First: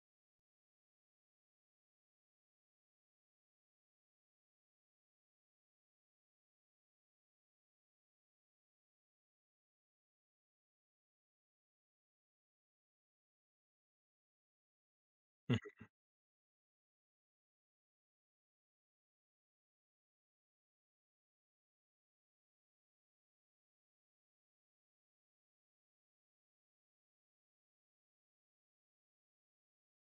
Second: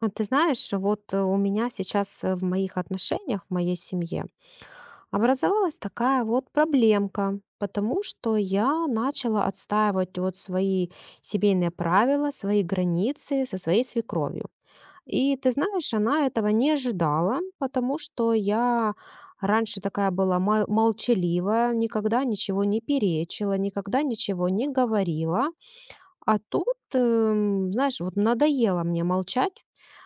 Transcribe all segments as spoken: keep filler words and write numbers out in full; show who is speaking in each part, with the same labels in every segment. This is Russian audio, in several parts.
Speaker 1: А ты знаешь, вот э, у меня сейчас, э, в моих отношениях, в моей семье образовалась такая вот проблемка, потому что я начала отстаивать вот свои семейные правила, свои границы со своей свекровью. И ты
Speaker 2: Мгм.
Speaker 1: знаешь, она этого не ожидала, потому что я раньше такая была мол- молчаливая, никогда ничего не перечила, никогда ничего не говорила. А тут, эм, знаешь, вот надоело мне молчать,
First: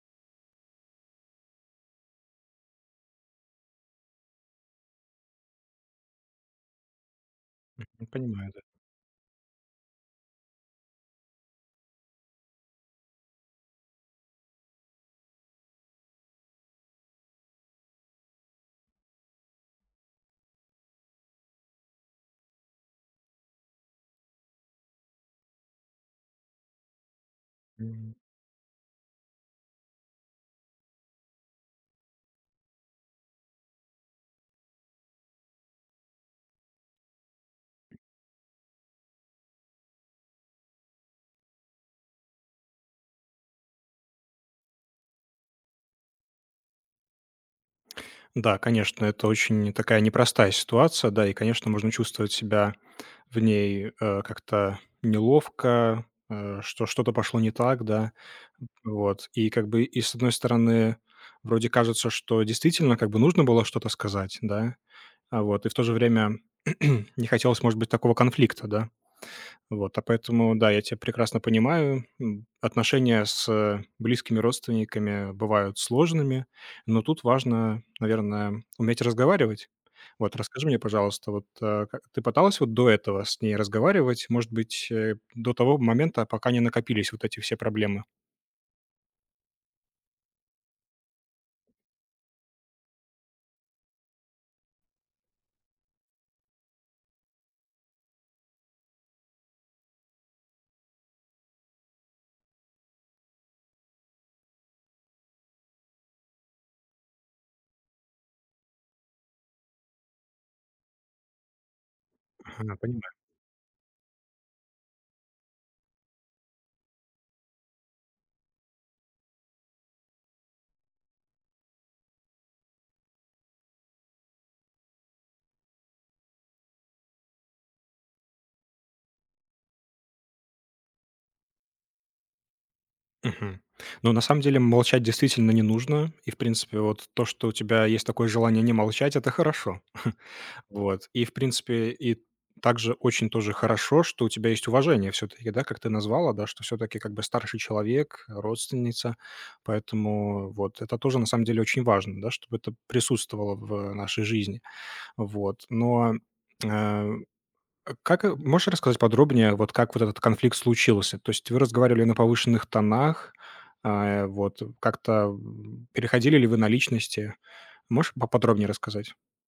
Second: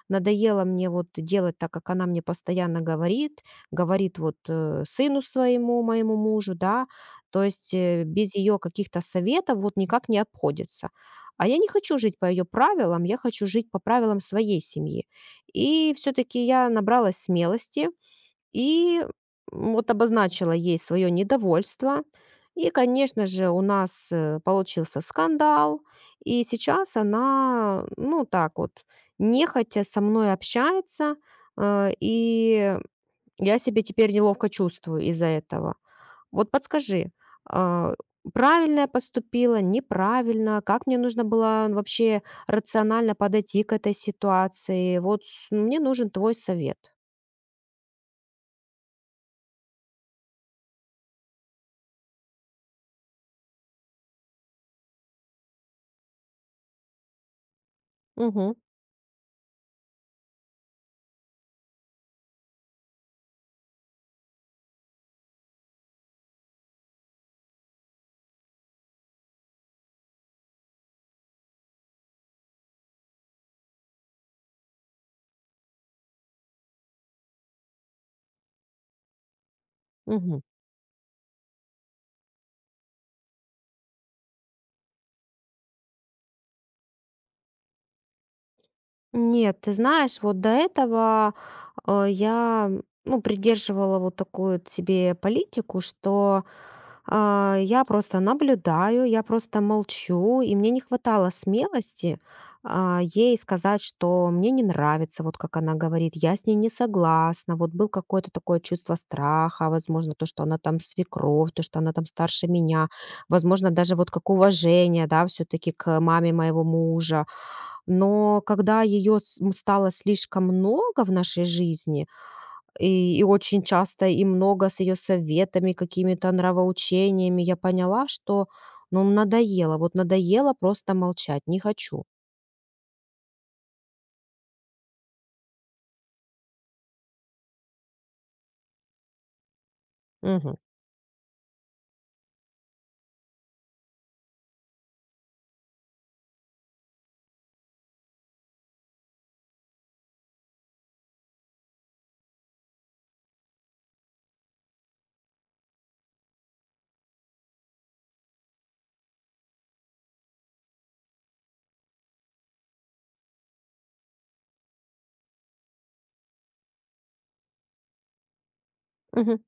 Speaker 1: надоело мне вот делать так, как она мне постоянно говорит, говорит вот э, сыну своему, моему мужу, да, то есть, э, без
Speaker 2: Понимаю,
Speaker 1: ее
Speaker 2: да.
Speaker 1: каких-то советов вот никак не обходится. А я не хочу жить по ее правилам, я хочу жить по правилам своей семьи. И все-таки я набралась смелости и вот обозначила ей свое недовольство. И, конечно же, у нас, э, получился скандал. И сейчас она,
Speaker 2: Мгм.
Speaker 1: ну так вот, нехотя со мной общается. э, И я себя теперь неловко чувствую из-за этого. Вот подскажи, а, правильно я поступила, неправильно? Как мне нужно было вообще рационально подойти к этой ситуации? Вот с- мне нужен твой совет.
Speaker 2: Да, конечно, это очень такая непростая ситуация, да, и, конечно, можно чувствовать себя в ней э, как-то неловко, э, что что-то пошло не так, да,
Speaker 1: Угу,
Speaker 2: вот. И как бы, и с одной стороны, вроде кажется, что действительно как бы нужно было что-то сказать, да, а вот, и в то же время не хотелось, может быть, такого конфликта, да, вот, а поэтому, да, я тебя прекрасно понимаю. М, Отношения с э, близкими родственниками бывают сложными, но тут важно, наверное, уметь разговаривать. Вот,
Speaker 1: угу.
Speaker 2: расскажи мне, пожалуйста, вот э, как- ты пыталась вот до этого с ней разговаривать, может быть, э, до того момента, пока не накопились вот эти все проблемы?
Speaker 1: Нет, ты знаешь, вот до этого, э, я, ну, придерживала вот такую вот себе политику, что, а, я просто наблюдаю, я просто молчу, и мне не хватало смелости, а, ей сказать, что мне не нравится, вот как она говорит, я с ней не согласна. Вот был какое-то такое чувство страха, возможно, то, что она там свекровь, то, что она там старше
Speaker 2: Ага,
Speaker 1: меня,
Speaker 2: понимаю.
Speaker 1: возможно, даже вот как уважение, да, все таки к маме моего мужа. Но когда ее стало слишком много в нашей жизни, и, и очень часто и много с ее советами, какими-то нравоучениями, я поняла, что, ну, надоело. Вот надоело просто молчать. Не хочу.
Speaker 2: Мгм. Ну, на самом деле, молчать действительно не нужно. И, в принципе, вот то, что у тебя есть такое желание не молчать, это хорошо.
Speaker 1: Мгм.
Speaker 2: Вот. И, в принципе, и также очень тоже хорошо, что у тебя есть уважение все-таки, да, как ты назвала, да, что все-таки как бы старший человек, родственница, поэтому вот это тоже на самом деле очень важно, да, чтобы это присутствовало в нашей жизни, вот. Но э, как, э, можешь рассказать подробнее, вот как вот этот конфликт случился? То есть вы разговаривали на повышенных тонах, а, вот, как-то м, переходили ли вы на личности? Можешь поподробнее рассказать?
Speaker 1: Мгм.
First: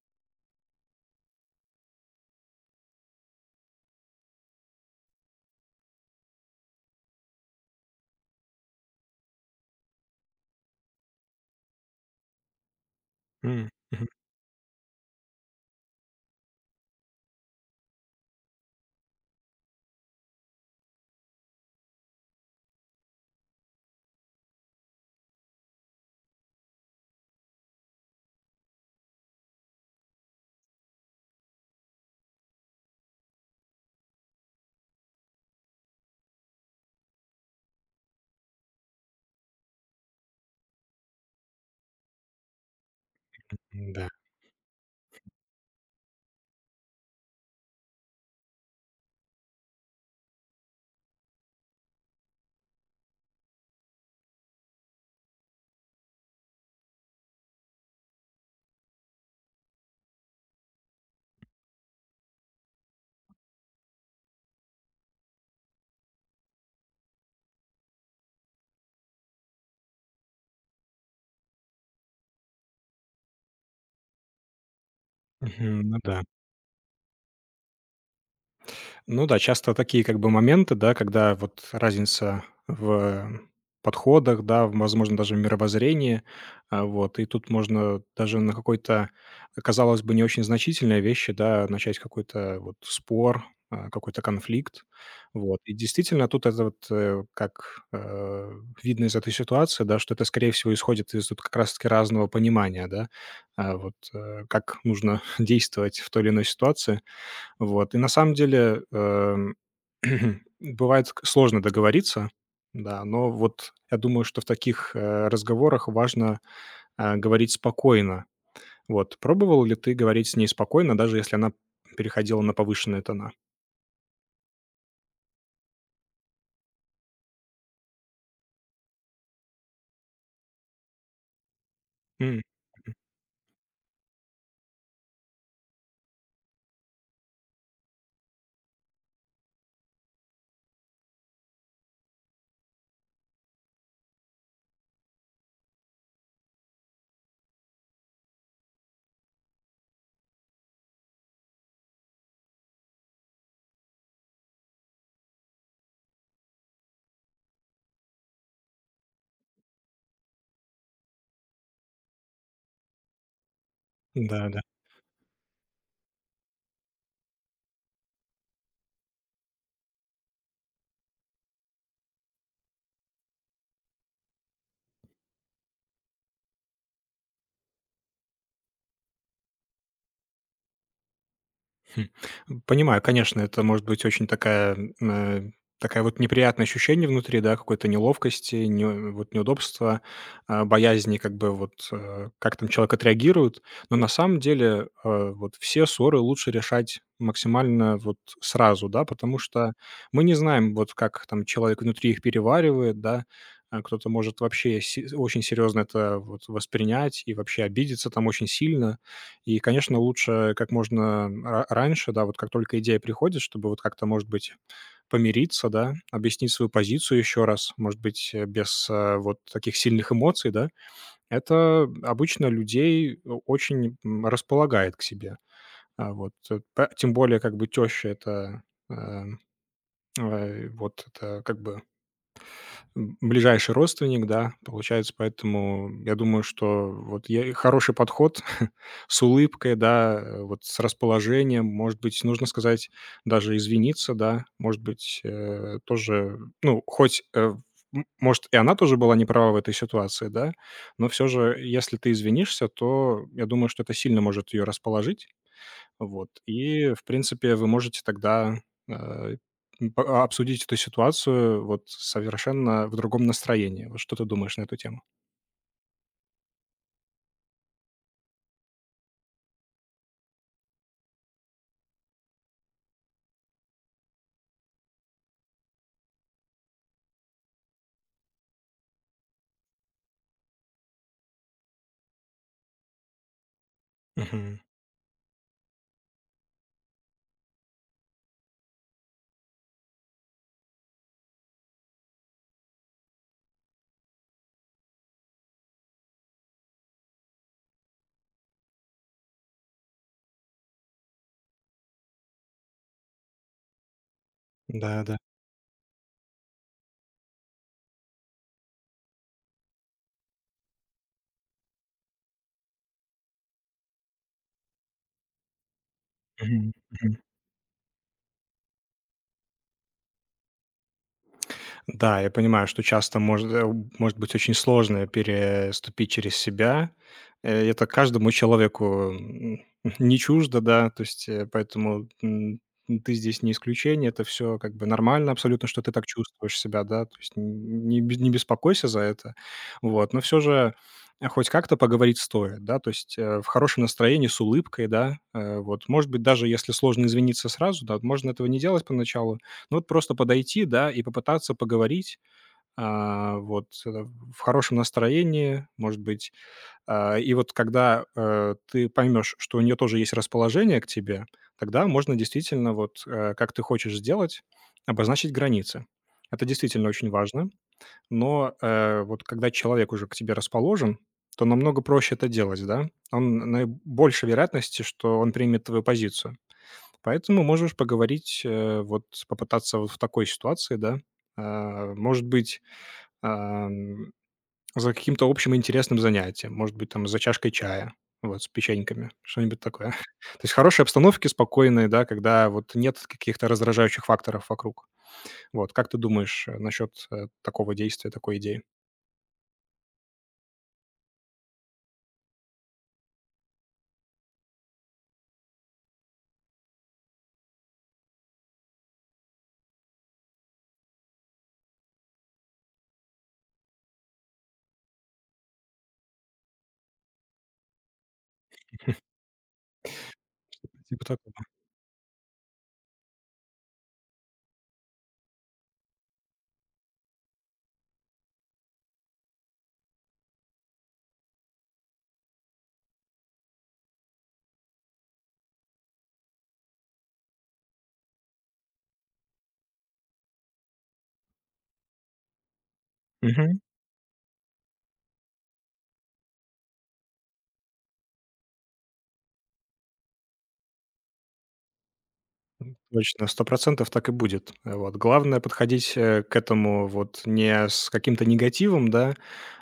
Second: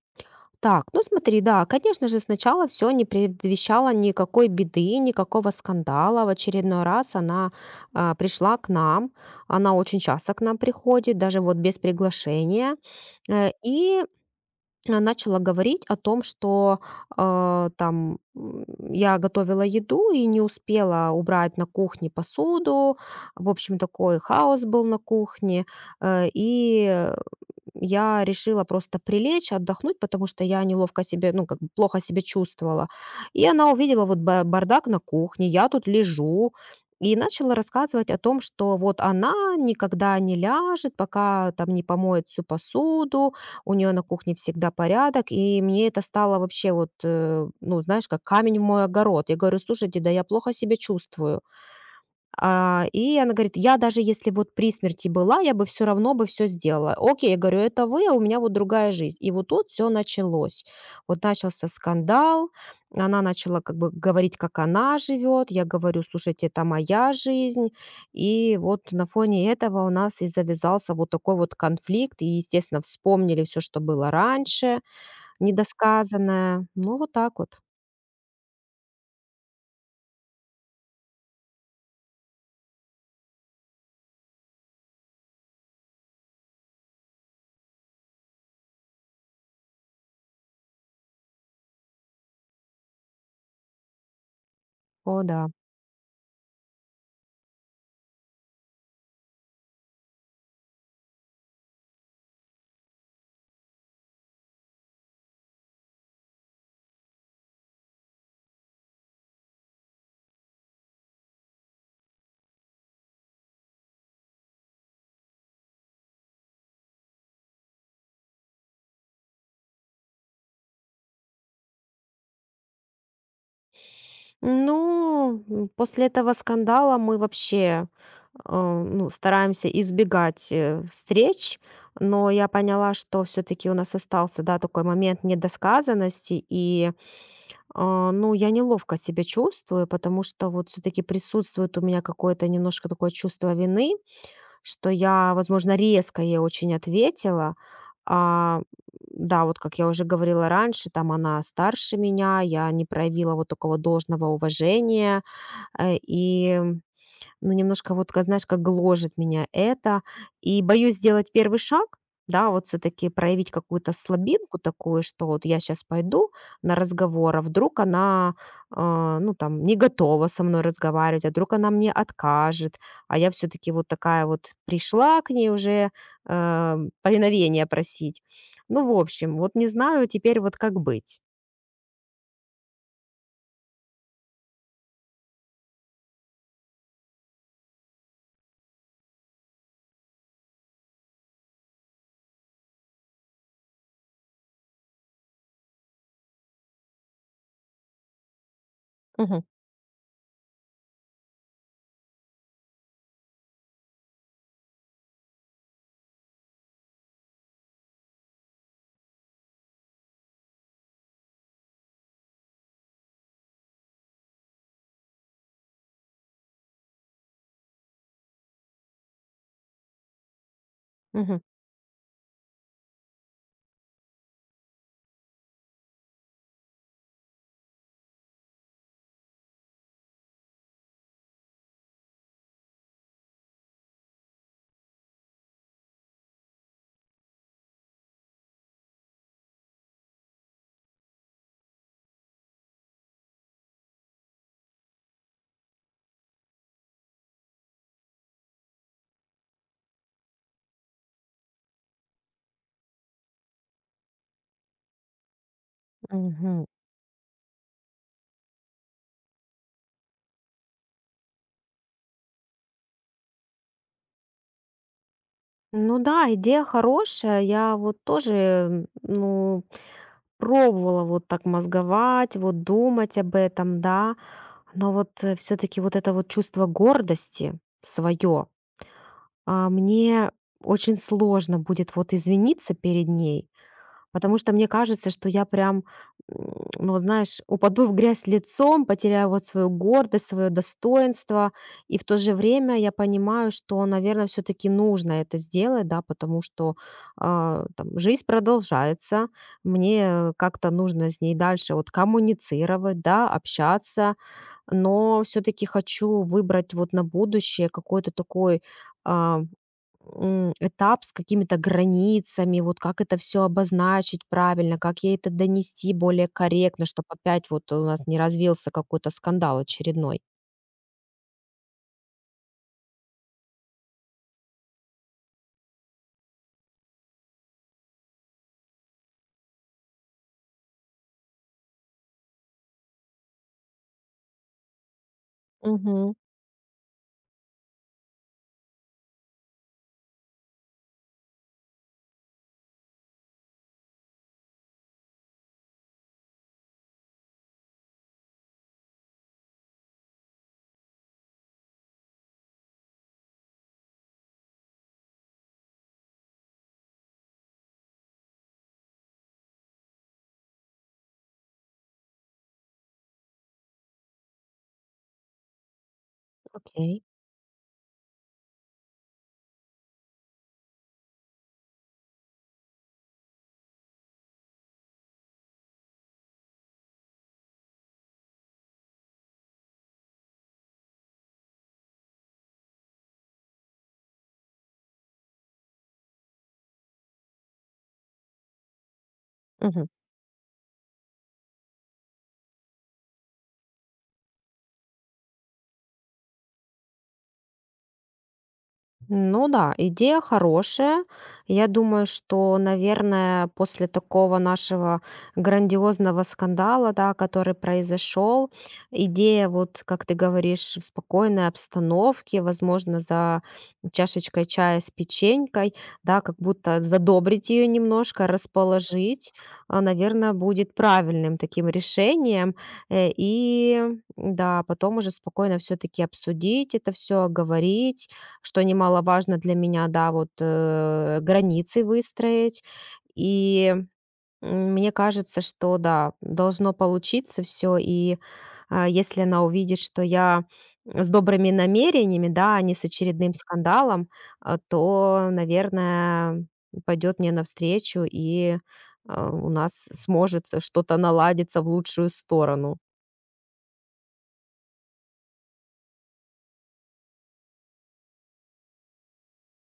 Speaker 1: Так, ну смотри, да, конечно же, сначала все не предвещало никакой беды, никакого скандала. В очередной раз она, а, пришла к нам. Она очень часто к нам приходит, даже вот без приглашения. Э,
Speaker 2: М,
Speaker 1: И,
Speaker 2: мгм.
Speaker 1: а, начала говорить о том, что, а, там м, я готовила еду и не успела убрать на кухне посуду. В общем, такой хаос был на кухне. Э, И я решила просто прилечь, отдохнуть, потому что я неловко себе, ну, как бы плохо себя чувствовала. И она увидела вот ба- бардак на кухне, я тут лежу, и начала рассказывать о том, что вот она никогда не ляжет, пока там не помоет всю посуду, у нее на
Speaker 2: Да.
Speaker 1: кухне всегда порядок, и мне это стало вообще вот, э, ну, знаешь, как камень в мой огород. Я говорю, слушайте, да я плохо себя чувствую. А, и она говорит: "Я даже если вот при смерти была, я бы все равно бы все сделала". Окей, я говорю: "Это вы, а у меня вот другая жизнь". И вот тут все началось. Вот начался скандал, она начала как бы говорить, как она живет. Я говорю: "Слушайте, это моя жизнь". И вот на фоне этого у нас и завязался вот такой вот конфликт. И, естественно, вспомнили все, что было раньше,
Speaker 2: Мгм. Ну да.
Speaker 1: недосказанное. Ну, вот так вот.
Speaker 2: Ну да, часто такие как бы моменты, да, когда вот разница в подходах, да, в- возможно, даже в мировоззрении, а, вот, и тут можно даже на какой-то, казалось бы, не очень значительной вещи, да, начать какой-то вот спор, а, какой-то конфликт,
Speaker 1: О да.
Speaker 2: вот. И действительно тут это вот э, как э, видно из этой ситуации, да, что это, скорее всего, исходит из тут как раз-таки разного понимания, да, а, вот э, как нужно действовать в той или иной ситуации, вот. И на самом деле, эм, бывает к сложно договориться, да, но вот я думаю, что в таких, э, разговорах важно, э, говорить спокойно. Вот. Пробовал ли ты говорить с ней спокойно, даже если она переходила на повышенные тона?
Speaker 1: Ну, м, после этого скандала мы вообще, э, ну, стараемся избегать, э, встреч, но
Speaker 2: М.
Speaker 1: я поняла, что все таки у нас остался, да, такой момент недосказанности, и, а, ну, я неловко себя чувствую, потому что вот все таки присутствует у меня какое-то немножко такое чувство вины, что я, возможно, резко ей очень ответила. А, да, вот как я уже говорила раньше, там она старше меня, я не проявила вот такого должного уважения. Э, и, ну, немножко вот, ка- знаешь, как гложет меня это. И боюсь сделать первый шаг, да, вот все-таки проявить какую-то слабинку
Speaker 2: Да-да.
Speaker 1: такую, что вот я сейчас пойду на разговор, а вдруг она, а, ну, там, не готова со мной разговаривать, а вдруг она мне откажет, а я все-таки вот такая вот пришла к ней уже, э, повиновение просить. Ну, в общем, вот не знаю теперь вот как быть.
Speaker 2: Хм. Понимаю, конечно, это может быть очень такая, э, такая вот неприятное ощущение внутри, да, какой-то неловкости, не, э, вот неудобства, а, боязни, как бы вот э, как там человек отреагирует. Но на самом деле э, вот все ссоры лучше решать максимально вот сразу, да, потому
Speaker 1: Мгм,
Speaker 2: что мы не знаем, вот как там человек внутри их переваривает, да, а кто-то может вообще се- очень серьезно это вот воспринять и вообще обидеться там очень сильно. И, конечно, лучше как можно ра раньше, да, вот как только идея приходит, чтобы вот как-то, может быть, помириться, да, объяснить свою позицию еще раз, может быть, э, без, э, вот таких сильных эмоций, да.
Speaker 1: мгм.
Speaker 2: Это обычно людей о очень, м, располагает к себе. А, вот, э, п тем более как бы теща- это, э, э, вот это как бы ближайший родственник, да, получается. Поэтому я думаю, что вот я хороший подход с улыбкой, да, э, вот с расположением, может быть, нужно сказать, даже извиниться, да, может быть, э, тоже, ну, хоть, э, м, может, и она тоже была не права в этой ситуации, да, но все же, если ты извинишься, то я думаю, что это сильно может ее расположить, вот.
Speaker 1: Мгм.
Speaker 2: И, в принципе, вы можете тогда, э, м, по а обсудить эту ситуацию вот совершенно в другом настроении. Вот что ты думаешь на эту тему?
Speaker 1: Ну да, идея хорошая. Я вот тоже, м, ну, пробовала вот так мозговать, вот думать об этом, да. Но вот все-таки вот это вот чувство гордости свое, мне очень сложно будет вот извиниться перед ней. Потому что
Speaker 2: Мгм.
Speaker 1: мне кажется, что я прям, м, ну, знаешь, упаду в грязь лицом, потеряю вот свою гордость, свое достоинство. И в то же время я понимаю, что, наверное, все-таки нужно это сделать, да, потому что, а, там, жизнь продолжается, мне как-то нужно с ней дальше вот коммуницировать, да, общаться,
Speaker 2: Да, да.
Speaker 1: но все-таки хочу выбрать вот на будущее какой-то такой, а, м, этап с какими-то границами, вот как это все обозначить правильно, как ей это донести более
Speaker 2: Мгм.
Speaker 1: корректно, чтобы
Speaker 2: Мгм.
Speaker 1: опять вот у нас не развился какой-то скандал очередной.
Speaker 2: Да, я понимаю, что часто может, э, может быть очень сложно переступить через себя. Э, Это каждому человеку м, не чуждо, да, то есть э, поэтому м, ты здесь не исключение, это все как бы нормально абсолютно, что ты так
Speaker 1: Мгм.
Speaker 2: чувствуешь себя, да, то есть н- не, бес- не беспокойся за это, вот, но все же э, хоть как-то поговорить стоит, да, то есть э, в хорошем настроении, с улыбкой, да, э, вот, может быть, даже если сложно извиниться сразу, да, вот можно этого не делать поначалу, ну, вот просто подойти, да, и попытаться поговорить, а, вот, э, в хорошем настроении, может быть. А, и вот когда, э, ты поймешь, что у нее тоже есть расположение к тебе, тогда можно действительно вот, э, как ты хочешь сделать, обозначить границы. Это действительно
Speaker 1: Окей.
Speaker 2: очень важно. Но, э, вот когда человек уже к тебе расположен, то намного проще это делать, да. Он наибольшей вероятности, что он примет твою позицию. Поэтому можешь поговорить, э, вот попытаться вот в такой ситуации, да, а, может быть, ам, за каким-то общим интересным занятием, может быть, там за чашкой чая, вот, с печеньками, что-нибудь такое.
Speaker 1: Мгм.
Speaker 2: То есть хорошей обстановки, спокойной, да, когда вот нет каких-то раздражающих факторов вокруг. Вот, как ты думаешь, э, насчет, э, такого действия, такой идеи?
Speaker 1: Ну да, идея хорошая. Я думаю, что, наверное, после такого нашего грандиозного скандала, да, который произошел, идея, вот как ты говоришь, в спокойной обстановке, возможно, за чашечкой чая с печенькой, да, как будто задобрить ее немножко, расположить, а, наверное, будет
Speaker 2: Типа такого.
Speaker 1: правильным таким решением. Э, И да, потом уже спокойно все-таки обсудить это все, говорить, что немаловажно для меня, да, вот, э, границы выстроить. И, м, мне кажется, что да, должно получиться все. И, а, если она увидит, что я с добрыми намерениями, да, а не с очередным скандалом, а, то, наверное, пойдет мне навстречу, и, а, у нас сможет что-то наладиться в лучшую сторону.
Speaker 2: Точно, сто процентов так и будет. Э, вот. Главное подходить, э, к этому вот не с каким-то негативом, да,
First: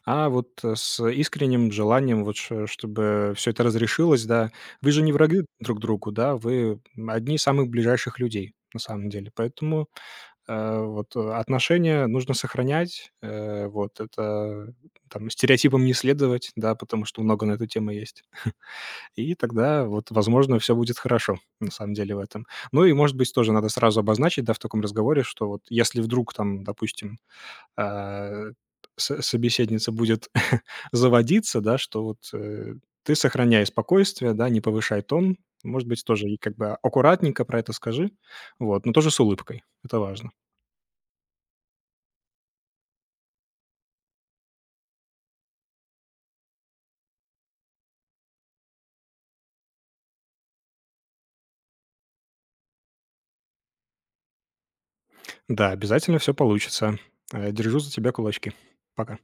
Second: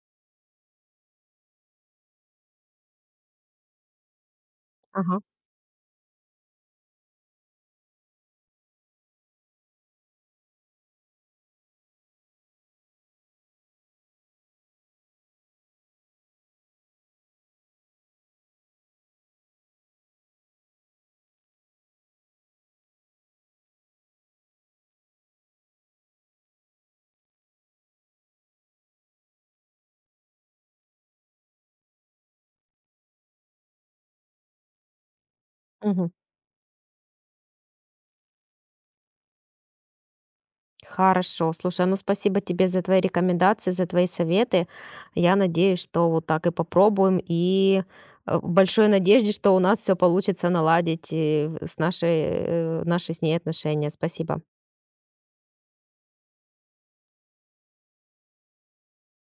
Speaker 2: а вот, э, с искренним желанием, вот ш чтобы все это разрешилось, да. Вы же не
Speaker 1: Ага.
Speaker 2: враги друг другу, да, вы, одни из самых ближайших людей на самом деле. Поэтому, э, вот, э, отношения нужно сохранять, э, вот, это там стереотипам не следовать, да, потому что много на эту тему есть. И тогда вот, возможно, все будет хорошо, на самом деле, в этом. Ну и, может быть, тоже надо сразу обозначить, да, в таком разговоре, что вот если вдруг там, допустим, а, со собеседница будет заводиться, да, что вот, э, ты сохраняй спокойствие, да, не повышай тон. Может быть,
Speaker 1: Мгм.
Speaker 2: тоже и как бы аккуратненько про это скажи, вот, но тоже с улыбкой. Это важно.
Speaker 1: Хорошо. Слушай, ну спасибо тебе за твои рекомендации, за твои советы. Я надеюсь, что вот так и попробуем. И э, в большой надежде, что у нас все получится наладить, э, с нашей, э, наши с ней отношения. Спасибо.
Speaker 2: Да, обязательно все получится. Э, держу за тебя кулачки. Пока.